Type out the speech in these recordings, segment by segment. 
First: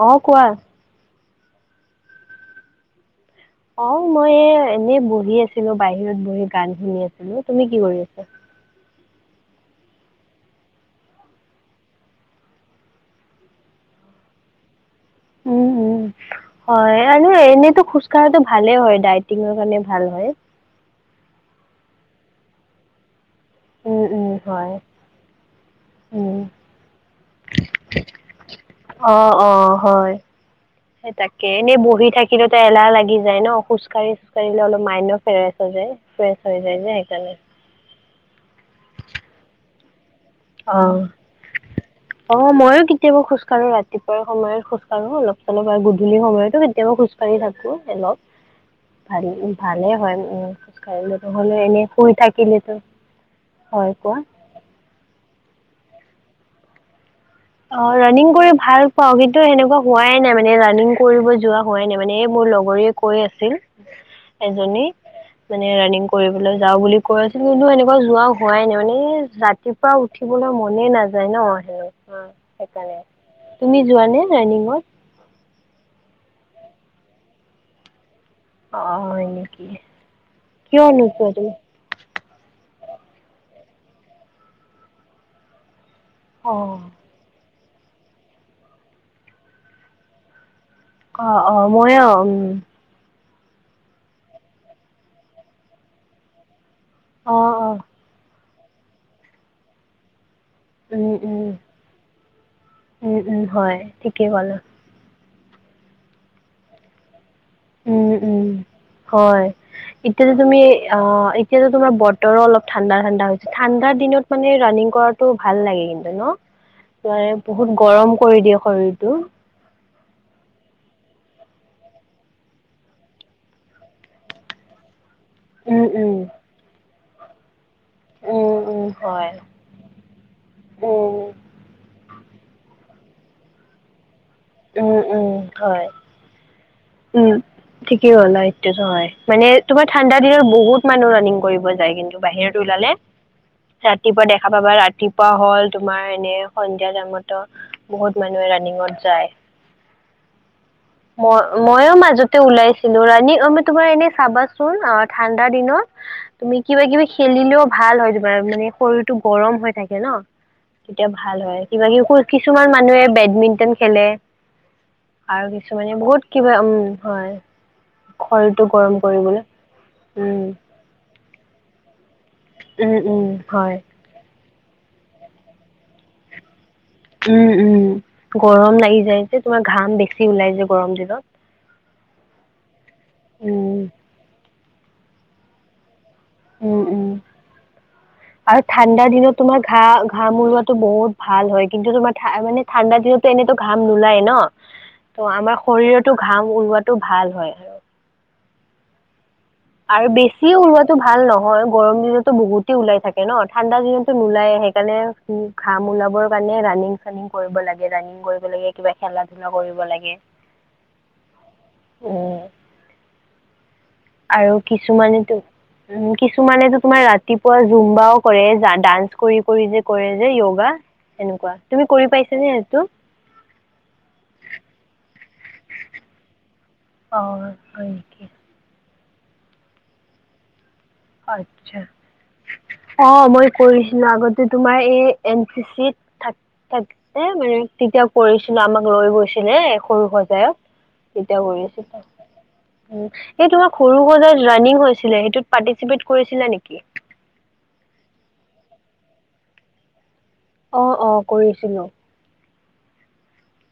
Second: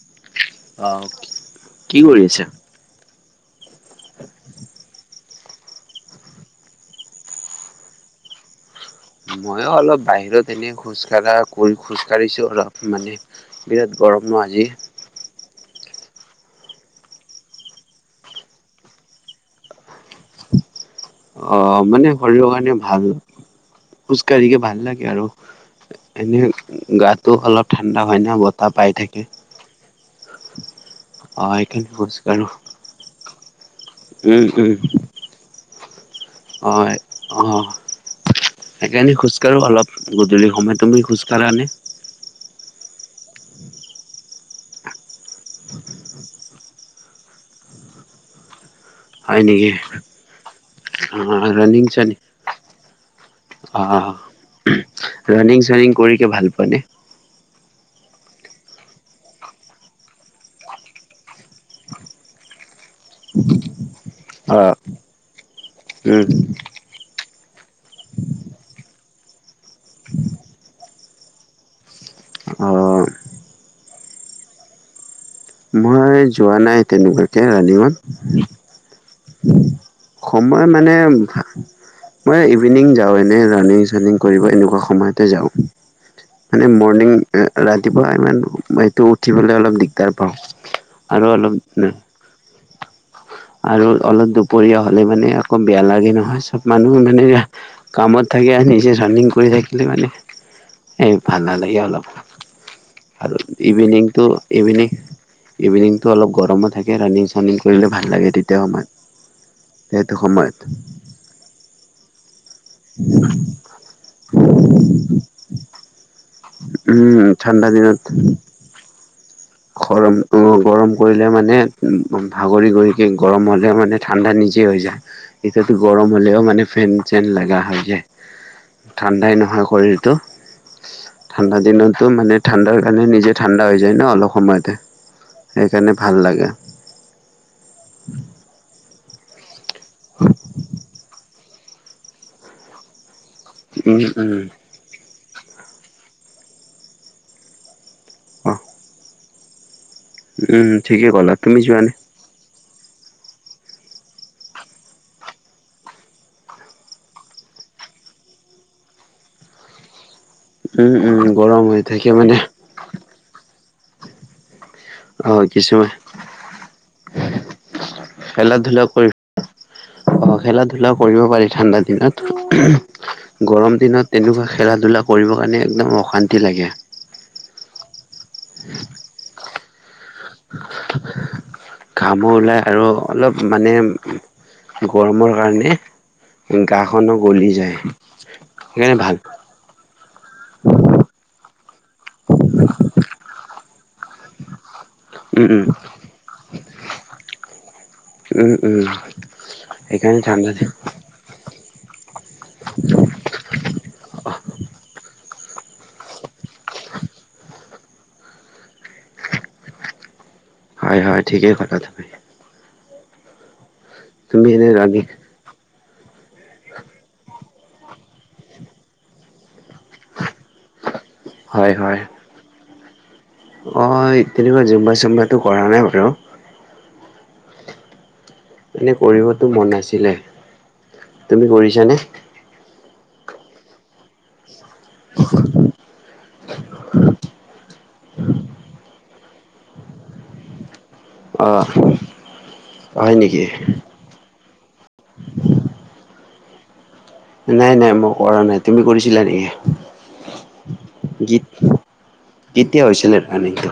অ কোৱা আহ, কি কৰি আছে? অ' মই এনেই বহি আছো। বাহিৰত বহি গান শুনি আছিলো, তুমি কি কৰি আছা? ময়ো অলপ বাহিৰত এনেই খোজ কঢ়া কৰি খোজ কাঢ়িছো অলপ মানে বিৰাট ব গৰম ন আজি। উম উম। [unintelligible] হয় আৰু এনেইতো খোজ কঢ়াটো ভালেই হয় ডাইটিঙ কাৰণে ভাল হয়। অ' মানে শৰীৰৰ কাৰণে ভাল, উম খোজ উম কঢ়িকে হয় ভাল লাগে আৰু। উম এনে গাটো অলপ ঠাণ্ডা হয় ন বতাহ পাই অ থাকে। অ হয়। সেই অ তাকে এনেই সেইকাৰণে বহি খোজকাঢ়ো থাকিলেত এলাহ লাগি যায় ন, খোজ কঢ়ি খোজ উম কাঢ়িলে উম অলপ মাই ফেৰাচ হৈ যায়। প্ৰেছ হৈ যায় ন হয় সেইকাৰণে। অ সেইকাৰণে খোজ কাঢ়ো অলপ গধূলি অ। সময়, তুমি খোজ কাঢ়ানে? কেতিয়া ম খোজাঢ়ো ৰাতিপুৱাৰ সময়ত খোজা কাঢ়ো অলপ আৰু গধূলি সময়তো কেতিয়াবও খোজাঢ়ি থাকো। হেল্ল' হয় ভাল নেকি ভালে হয় উ খোজ অ কাঢ়িলে নহ'লেও ৰানিং এনে শুই চানিং থাকিলেতো অ হয়, কোৱা। ৰানিং চানিং কৰিকে ভাল পোৱা নে? অ' ৰাণিং কৰি ভাল পাও, কিন্তু সেনেকুৱা হোৱাই নাই মানে ৰাণিং কৰিব যোৱা হোৱাই নাই মানে মোৰ। লগৰ কৈ আছিল অ এ মানে ৰানিং উম কৰিবলৈ যাওঁ বুলি। গছিল কিন্তু এনেকুৱা যোৱা হোৱাই নাই মানে ৰাতিপুৱা উঠিবলৈ মনেই নাযায় ন। অ' সেইকাৰণে অ তুমি যোৱানে ৰানিংত? মই যোৱা নাই তেনেকুৱাকে ৰানিংত। অঁ হয় নেকি সময় কিয় মানে নোযোৱা তুমি মই ইভিনিং যাওঁ এনেই ৰাণিং চানিং কৰিব এনেকুৱা সময়তে যাওঁ, মানে অঁ মৰ্ণিং ৰাতিপুৱা ইমান এইটো উঠিবলে অলপ দিগদাৰ পাওঁ। আৰু অ' অলপ অ' মই অ' উম। আৰু অলপ দুপৰীয়া হ'লে মানে আকৌ বেয়া লাগে নহয় চব মানুহ মানে অঁ কামত থাকে আৰু নিজে ৰাণিং কৰি থাকিলে মানে, এই ভাল অঁ নালাগে অলপ। উম, আৰু উম, হয় ইভিনিংটো ঠিকেই ক'লা ইভিনিং ইভিনিংতটো অলপ গৰমো থাকে ৰানিং চনিং কৰিলে ভাল উম, লাগে। উম তেতিয়া সময়ত হয়, সেইটো ইতিয়া যে সময়ত তুমি আ এতিয়াতো তোমাৰ বতৰো অলপ ঠাণ্ডা ঠাণ্ডা হৈছে ঠাণ্ডাৰ দিনত মানে ৰানিং কৰাটো ভাল লাগে কিন্তু ন। উম মান ঠাণ্ডা বহুত গৰম কৰি দিয়ে শৰীৰটো। খৰম গৰম কৰিলে মানে ভাগৰি গুৰিকৈ গৰম হ'লে মানে ঠাণ্ডা নিজে হৈ য এতিয়াাত উম, গৰম উম, হ'লেও মানে ফেন চেন লগা হয়। উম, উম, হয় ঠাণ্ডাই নহয় শৰীৰটো। উম, ঠাণ্ডা দিনতো মানে ঠাণ্ডাৰ কাৰণে নিজে ঠাণ্ডা হৈ যায় ন অলপ সময়তে উম, উম, হয়, সেইকাৰণে ভাল লাগে। উম, ঠিকেই হ'ল এইটোতো হয়। মানে তোমাৰ ঠাণ্ডা দিনত বহুত মানুহ ৰানিং কৰিব যায় কিন্তু বাহিৰত উলালে। উম ৰাতিপুৱা উম দেখা পাবা ৰাতিপুৱা হ'ল তোমাৰ এনে সন্ধিয়া টাইমতো বহুত মানুহে অ ৰানিঙত যায়। উম ঠিকেই ক'লা মই তুমি যোৱানে? ময়ো মাজতে উলাই ৰানিং তোমাৰ এনে চাবাচোন আ, ঠাণ্ডা দিনত তুমি কিবা কিবি খেলিলেও ভাল ভাল হয় তোমাৰ, মানে শৰীৰটো গৰম হৈ থাকে ন'। উম তেতিয়া উম ভাল হয়, গৰম হৈ কিবা থাকে কিব মানে কিছুমান মানুহে বেডমিন্টন খেলে। অ আৰু কিছুমান কিছুমানে বহুত কিবা উম, হয়, খেলা শৰীৰটো ধূলা গৰম কৰিব কৰিবলৈ অ', উম খেলা ধূলা কৰিব পাৰি ঠাণ্ডা দিনত। উম উম হয় গৰম দিনত তেনেকুৱা খেলা ধূলা কৰিব কাৰণে একদম অশান্তি লাগে। উম উম গৰম লাগি যায় যে তোমাৰ ঘাম দেখি ঘামো ওলাই আৰু অলপ উম মানে গৰমৰ কাৰণে উম উম গাখনো গলি যায়। আৰু সেইকাৰণে ঠাণ্ডা ভাল দিনত তোমাৰ ঘা ঘাম উলোৱাতো বহুত ভাল হয় কিন্তু তোমাৰা মানে ঠাণ্ডা দিনত এনেতো ঘাম নোলায় ন' ত' উম আমাৰ শৰীৰটো ঘাম উলোৱাটো ভাল হয়। উম, উম, আৰু সেইকাৰণে ঠাণ্ডা বেছিয়ে দিন। উলোৱাটো ভাল নহয় গৰম দিনত বহুতেই ওলাই থাকে ন ঠাণ্ডা দিনতটো নোলায় সেইকাৰণে ঘাম ওলাবৰ কাৰণে ৰানিং চানিং কৰিব লাগে ৰানিং কৰিব লাগে কিবা খেলা ধূলা কৰিব লাগে। হয়, হয় ঠিকেই কলা তোমি। উম আৰু ৰান্ধি কিছুমানেতো উ, কিছুমানেটো তোমাৰ ৰাতিপুৱা জুম্বাও কৰে ডান্স কৰি কৰি যে কৰে যে য়োগা এনেকুৱা হয় তুমি হয় কৰি পাইছা নে সেইটো? অ', তেনেকুৱা জুম্বা চুম্বাটো কৰা নাই বাৰু। অ', হয় নেকি? এনে কৰিবতো মন আছিলে তুমি আচ্ছা কৰিছানে? অ', মই কৰি আগতে তোমাৰ এই এন চি চি ত থ থাকে মানে তেতিয়া কৰিছিলো আমাক লৈ গৈছিল। ছিলে সৰু সজায়ত। তিয়া অ কৰিছিল হয় নেকি? এই তোমাৰ সৰু সজায় ৰাণিং হৈছিলে সেইটোত পা কৰিছিলা নেকি? নাই নাই মই কৰা নাই তুমি কৰিছিলাঁ নেকি? অ', অ', গীত কৰিছিলোঁ। কেতিয়া হৈছিলে ৰানিংটো?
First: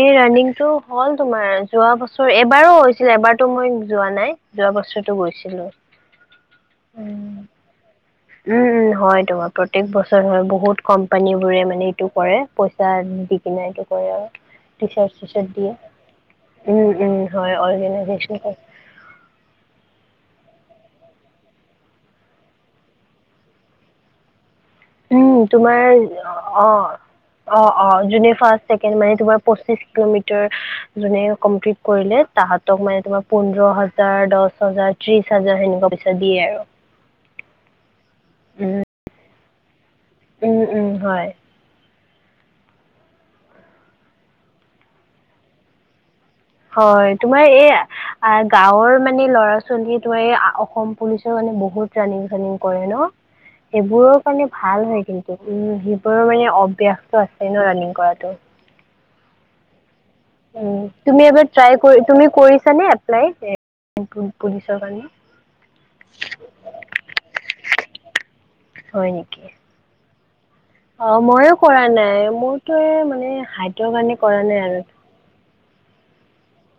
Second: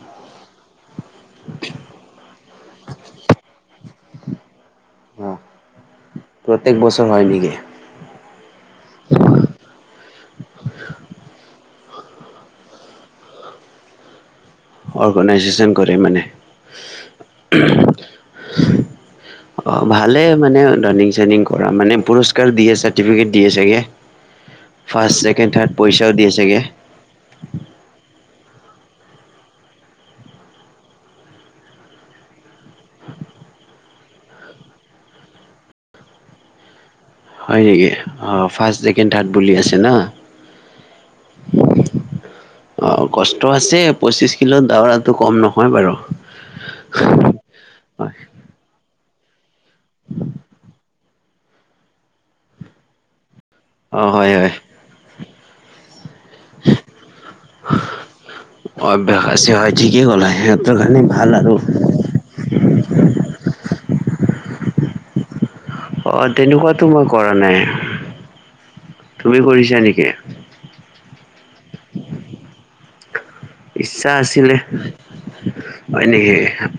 এই ৰাণিং টো হ'ল তোমাৰ যোৱা বছৰ এবাৰো হৈছিলে এবাৰতো মই যোৱা নাই যোৱা বছৰটো গৈছিলো প্ৰত্যেক বছৰ হয় উম, নেকি উম, উম, হয় তোমাৰ প্ৰতয়েক বছৰ হয় বহুত কোম্পানী বোৰে মানে এইটো কৰে পইচা দি কিনে এইটো কৰে আৰু। টিচাৰ্ট চিচাৰ্ট অৰ্গেনাইজেচন দিয়ে কৰে মানে? উম, উম, হয় অৰ্গনাইজন অ', ভালে। মান ৰাণিং চাণিং কৰা মানে পুৰস্কাৰ দিয়ে চাৰ্টিফিকেট দিয়ে চাগে। ফাৰ্ষ্ট উম, ছেকেণ্ড থাৰ্ড তোমাৰ পইচাও দিয়ে চাগে অ', অ', যোনে ফাষ্ট, চেকন্দ মানে তোমাৰ পচিশ কিলোমিটাৰ যোনে কমপ্লিট কৰিলে তাহাঁতক মানে পোন্ধৰ হাজাৰ, দশ হাজাৰ, ত্ৰিশ হাজাৰ সেনেকুৱা পইছা দিয়ে আৰু। হয়, নেকি অ', ফাৰ্ষ্ট উম, ছেকেণ্ড থাৰ্ড বুলি আছে ন। উম, উম, হয়। অ', কষ্ট আছে পঁচিশ কিল দৌৰাটো কম নহয় বাৰু। হয়, তোমাৰ এই গাঁৱৰ মান [unintelligible] ল'ৰা ছোৱালীয়ে তো এই অসম পুলিচৰ কাৰানে বহুত ৰানিং চানিং কৰে ন। অ সেইবোৰৰ হয় কাৰণে হয়। ভাল হয় কিন্তু উম, সেইবোৰৰ মানে অভ্যাসটো আছে ন' ৰানিং কৰাটো। [unintelligible] সিহঁতৰ কাৰণে তুমি ভাল এবাৰ আৰু ট্ৰাই কৰি তুমি কৰিছা নে এপ্লাই? পুলিচৰ কাৰণে। অ', তেনেকুৱাতো মই কৰা নাই হয় তুমি নেকি কৰিছা নেকি? অ', ময়ো কৰা নাই মোৰতো মানে হাইটৰ ইচ্ছা কাৰণে কৰা আছিলে নাই আৰু। হয়, নেকি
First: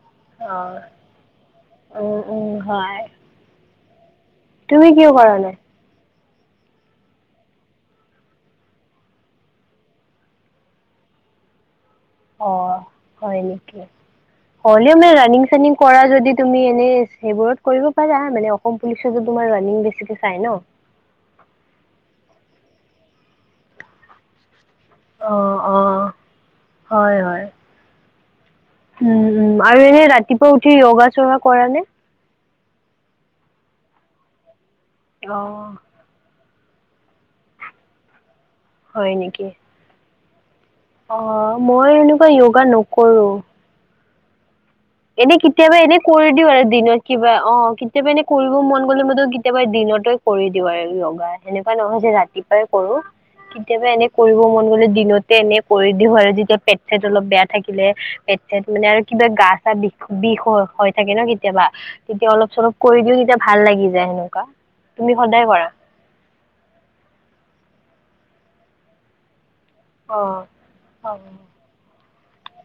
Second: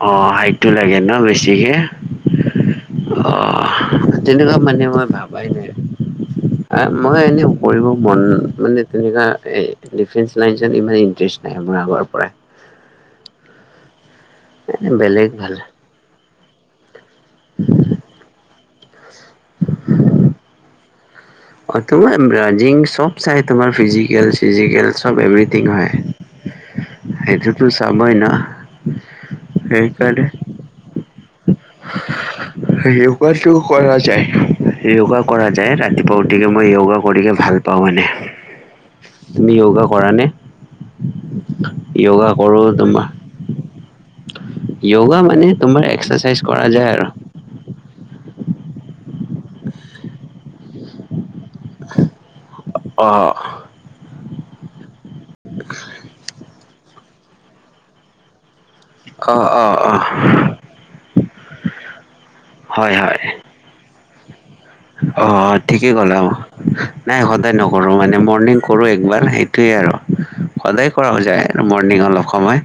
অ, হাইটটো লাগে ন বেছিকে উম উম হয় অ', তেনেকুৱা মানে তুমি মই কিয় কৰা ভাবায় নাই। মই এনে কৰিব মন মানে তেনেকুৱা ডিফে লাইন ইমান ইণ্টাৰেষ্ট নাই মোৰ আগৰ পৰাই অ', হয় নেকি, এ হলে মানে বেলেগ ৰানিং ভাল চানিং কৰা যদি তুমি এনে সেইবোৰত কৰিব পাৰা মানে অসম পুলিচতো তোমাৰ ৰাণিং বেছিকে চাই ন। অ', তোমা ৰানিং চব চাই তোমাৰ ফিজিকেল চিজিকেল চব অ এভ্ৰিথিং অ হয় হয় হয় সেইটোটো চাবই ন'। উম, উম, আৰু এনে সেইকাৰণে ৰাতিপুৱা উঠি য়োগা চোগা কৰা নে? য়োগাটো কৰা যায় য়োগা কৰা অঁ যায় ৰাতিপুৱা উঠ মই য়োগা কৰিকে ভাল পাওঁ মানে, তুমি য়োগা কৰা নে? অ', মই এনেকুৱা কৰো য়োগা তোমাৰ নকৰো। য়োগা এনে মানে কেতিয়াবা তোমাৰ এনে কৰি এক্সাৰচাইজ দিওঁ আৰু কৰা যায় দিনত কিবা অ', কেতিয়াবা এ কৰিব মন গ'লে মইতো কেতিয়াবা দিনত কৰি দিওঁ আৰু য়োগা সেনেকুৱা নহয় যে ৰাতি কৰোঁ অ কেতিয়াবা এনে কৰিব মন গলে দিনতে এনে কৰি দিওঁ আৰু যেতিয়া পে পেট অলপ বেয়া থাকিলে পেট চট মানে আৰু কিবা অ গা অ চা বিষ বিষ অ হৈ থাকে ন' কেতিয়াবা, তেতিয়া অলপ চলপ হয় কৰি দিওঁ হয় তেতিয়া ভাল লাগি যায় সেনেকুৱা। তুমি সদায় অ', কৰা ঠিকেই ক'লা অ, নাই সদায় নকৰো মানে মৰ্ণিং কৰো একবাৰ। টোৱেই আৰু অঁ সদায় কৰা অঁ যায় মৰ্ণিং অলপ সময়।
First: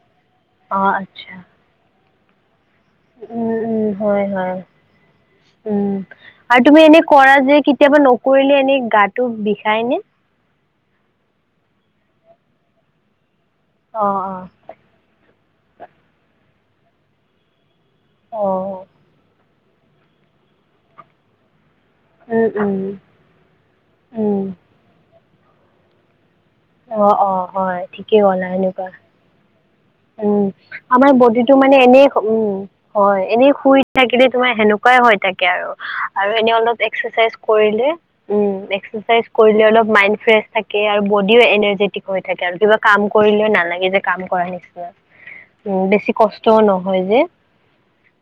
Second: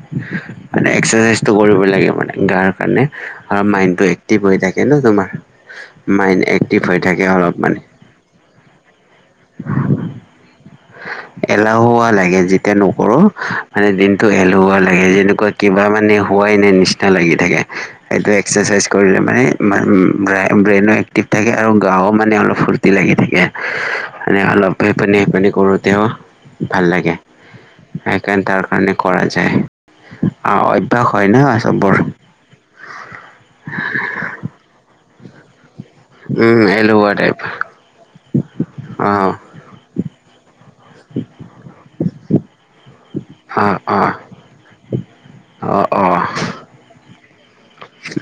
অ মানে আচ্ছা এক্সাৰচাইজটো কৰিব লাগে মানে, গাৰ কাৰণে উম উম মাইণ্ডটো হয় এক্টিভ হয় হৈ থাকে ন তোমাৰ উম মাইন এ আৰু তুমি এনে কৰা যে কেতিয়াবা নকৰিলে এনে গাটো বিষাই নে? এলাহুৱা লাগে যেতিয়া নকৰো। মানে অ দিনটো অ এলুৱা লাগে যেনেকুৱা কিবা মানে হোৱাই নাই নিচিনা লাগি থাকে। এইটো অ এক্সাৰচাইজ কৰিলে মানে ব্ৰেইনো এক্টিভ থাকে। আৰু গাও মানে উম অলপ উম ফূৰ্তি লাগি থাকে, মানে উম অলপ সেইপিনে সেইপিনে কৰোঁতেও ভাল অ লাগে অ হয় ঠিকেই ক'লা সেইকাৰণে তাৰ এনেকুৱা কাৰণে কৰা যায়। উম, অ অভ্যাস আমাৰ হয় না বডিটো মানে চবৰ এনে উম, হয়, এনেই শুই থাকিলে তোমাৰ সেনেকুৱা হয়, হয় তাক আৰু এনে উম অলপ এলেহুৱা টাইপ এক্সাৰচাইজ কৰিলে উম, অ এক্সাৰচাইজ কৰিলে অলপ মাইণ্ড ফ্ৰেছ থাক আৰু বডিও এনাৰ্জেটিক হৈ থাকে আৰু কিবা কাম কৰিলেও অ নালাগে অ যে কাম কৰা নিচিনা। অ উম, অ বেছি কষ্টও নহয় যে।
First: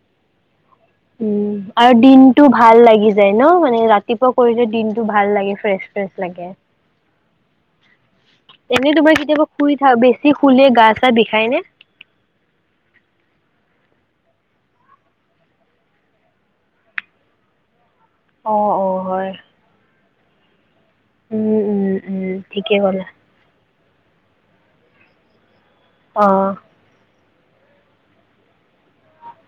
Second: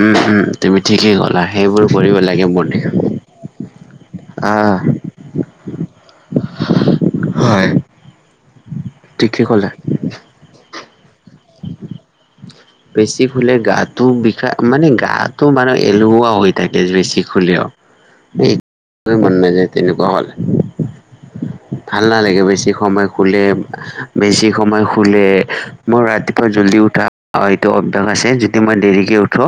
উম উম তুমি ঠিকেই ক'লা উম, সেইবোৰ আৰু কৰিব লাগে দিনটো মনে ভাল লাগি যায় ন মানে ৰাত ৰাতিপুৱা কৰিলে আহ দিনটো ভাল লাগে ফ্ৰেছ ফ্ৰেছ লাগে। হয়। এনে তোমাৰ ঠিকে কেতিয়াবা ক'লা শুই থাক বেছি শুলে গা চা বিষাই নে? বেছি শুলে গাটো বিষায় মানে গাটো মানে এলুহুৱা হৈ থাকে বেছি শুলেও। অ', অ', এই মন হয়। নাযায় তেনেকুৱা হ'লে। উম, উম, ভাল উম, নালাগে বেছি ঠিকে ক'লা সময় শুলে, বেছি সময় শুলে মোৰ ৰাতিপুৱা অ'। জল্দি উঠা হয়টো অভ্যাস আছে যদি মই দেৰিকে উঠো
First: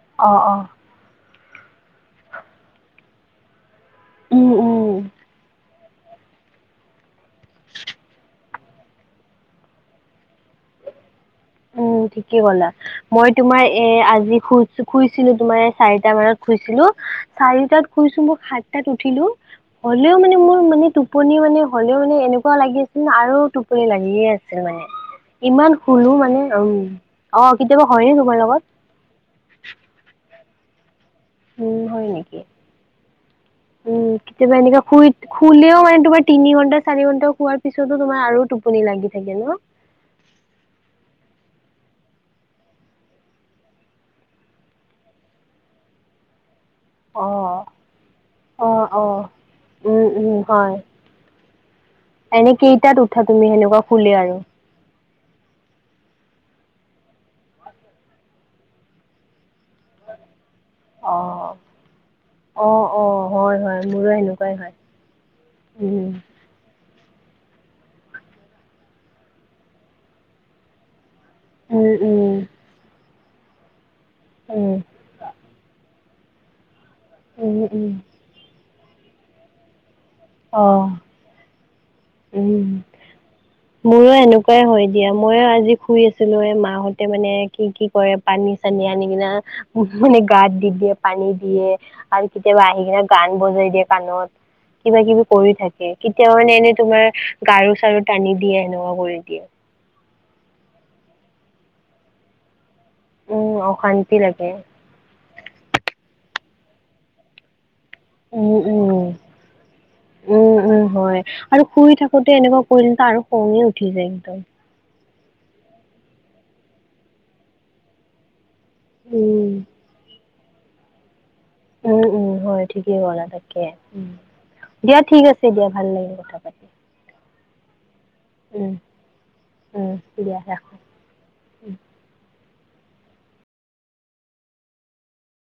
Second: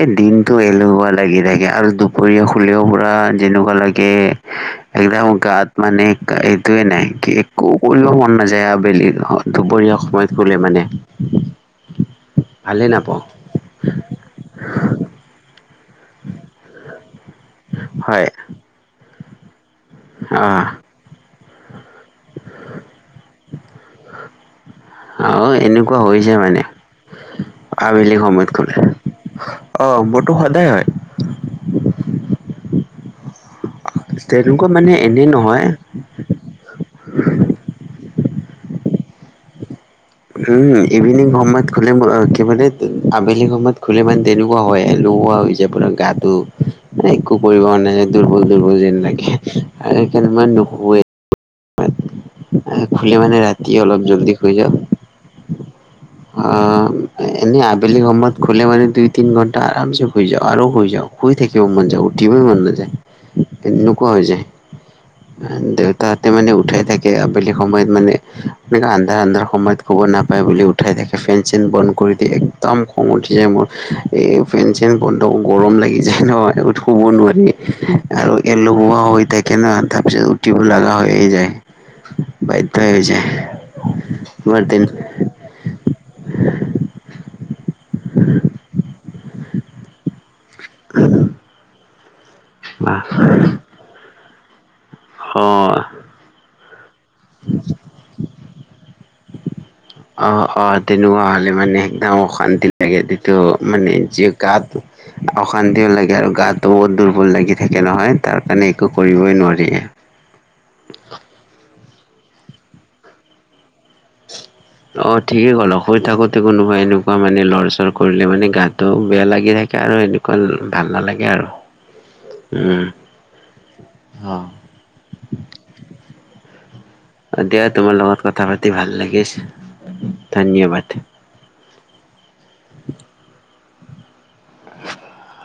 এ অ', দিনটো অ', এলেহুৱা লাগি থাকে আৰু দুপৰীয়া শুলেও পুৰা যেনেকুৱা লাগে কে, উম, উম। একদম গাত মানে এইটোয়ে নাই কি একো কৰিব মন নাযায় আবেলি দুপৰীয়া সময়ত গলে মানে। উম ঠিকেই কলা, ভালেই নাপাওঁ মই তোমাৰ এ আজি শু শুইছিলো তোমাৰ চাৰিটা মানত খুইছিলো, চাৰিটাত খুইছো হয় মই সাতটাত উঠিলো। হ'লেও মানে মোৰ আহ মানে টোপনি, মানে হ'লেও মানে এনেকুৱা লাগি আছিল ন আৰু টোপনি লাগিয়ে আছিল। মানে আহ ইমান এনেকুৱা শুনো হৈছে মানে মানে, উম অ কেতিয়াবা হয়নে আবেলি তোমাৰ সময়ত লগত শুলে, অ' মোৰটো সদায় হয়। উম হয় নেকি? উম কেতিয়াবা তেনেকুৱা এনেকা মানে শুই এনেই নহয় খুলেও মানে তোমাৰ তিনি ঘন্টা চাৰি ঘন্টাও খোৱাৰ পিছতো তোমাৰ আৰু টোপনি লাগি থাকে ন? উম ইভিনিং সময়ত শুলে কি মানে আবেলি সময়ত খলে মান তেনেকুৱা হয় আৰু। নোহোৱা হৈ যাই পোৰা গাটো। অ একো কৰিব নাই যায় দুৰ্বল অ দুৰ্বল যেন অ লাগে আৰু উম সেইকাৰ উম মই হয় নুশুৱে। এনে কেইটাত নোশুলে উঠা মানে তুমি ৰাতি সেনেকুৱা অলপ শুলে আৰু জল্দি শুই যাওঁ। আ এনে আবেলি সময়ত শুলে মানে দুই তিনি ঘণ্টা আৰাম চে গুই যাওঁ। আৰু শুই যাওঁ, শুই অ', থাকিব মন যা, উঠিব মন অ', নাযায়, অ', হয়, হয়, এনেকুৱা মোৰো হৈ যায়। সেনেকুৱাই হয়। দেউতা উম, হাতে মানে উঠাই থাকে। আবেলি সময়ত মানে, এনে আন্ধাৰ আন্ধাৰ সময়ত শুব নাপায় বুলি উঠাই থাকে। ফেন চেন বন্ধ উম, কৰি দিয়ে, উম, একদম খং উঠি যায় মোৰ, এই ফেন উম, চেন বন্ধ গৰম লাগি য যেনেত শুব নোৱাৰি উম, উম, আৰু লগোৱা হৈ থাকে ন। তাৰপিছত উঠিবোৰ অ', লগা হৈয়ে যায়, উম। বাধ্য হৈ যায়। মোৰো তোমাৰ এনেকুৱাই দিন হয় দিয়া মই আজি শুই আছিলো এ মাহতে মানে কি কি কৰে পানী চানী আনি কিনে মানে গাত দি দিয়ে পানী দিয়ে। আৰু কেতিয়াবা আহি কিনে গান বজাই দিয়ে কাণত। কিবা কিবি অ কৰি থাকে, কেতিয়া মানে এনেই তোমাৰ গাৰু চাৰু টানি দিয়ে। কৰি দিয়ে। অ' অ' তেনেকুৱা হলে মানে একদম অশান্তি লাগে যটো উম, মানে অশান্তি যি লাগে, গাত, অশান্তিও লাগে আৰু গাত দুৰ্বল লাগে। থাকে নহয় তাৰ উম, কাৰণে একো উম। কৰিবই নোৱাৰি। উম, উম, হয় আৰু শুই থাকোঁতে এনেকুৱা কৰিলেত আৰু খঙে উঠি যায় একদম। অ' ঠিকে ক'ল শুই থাকোতে কোনোবা এনেকুৱা মানে লৰ চৰ কৰিলে মানে গাত ত বেয়া উম। লাগি থাকে আৰু এনেকুৱা ভাল নালাগে আৰু। উম উম হয় উম ঠিকেই কলা থাকে, উম। দিয়া ঠিক আছে দিয়া, ভাল লাগিল কথা পাতি। অ' দিয়া তোমাৰ লগত কথা উম, পাতি ভাল লাগিছে, উম, দিয়া ৰাখো। ধন্যবাদ। [inaudible] [inaudible]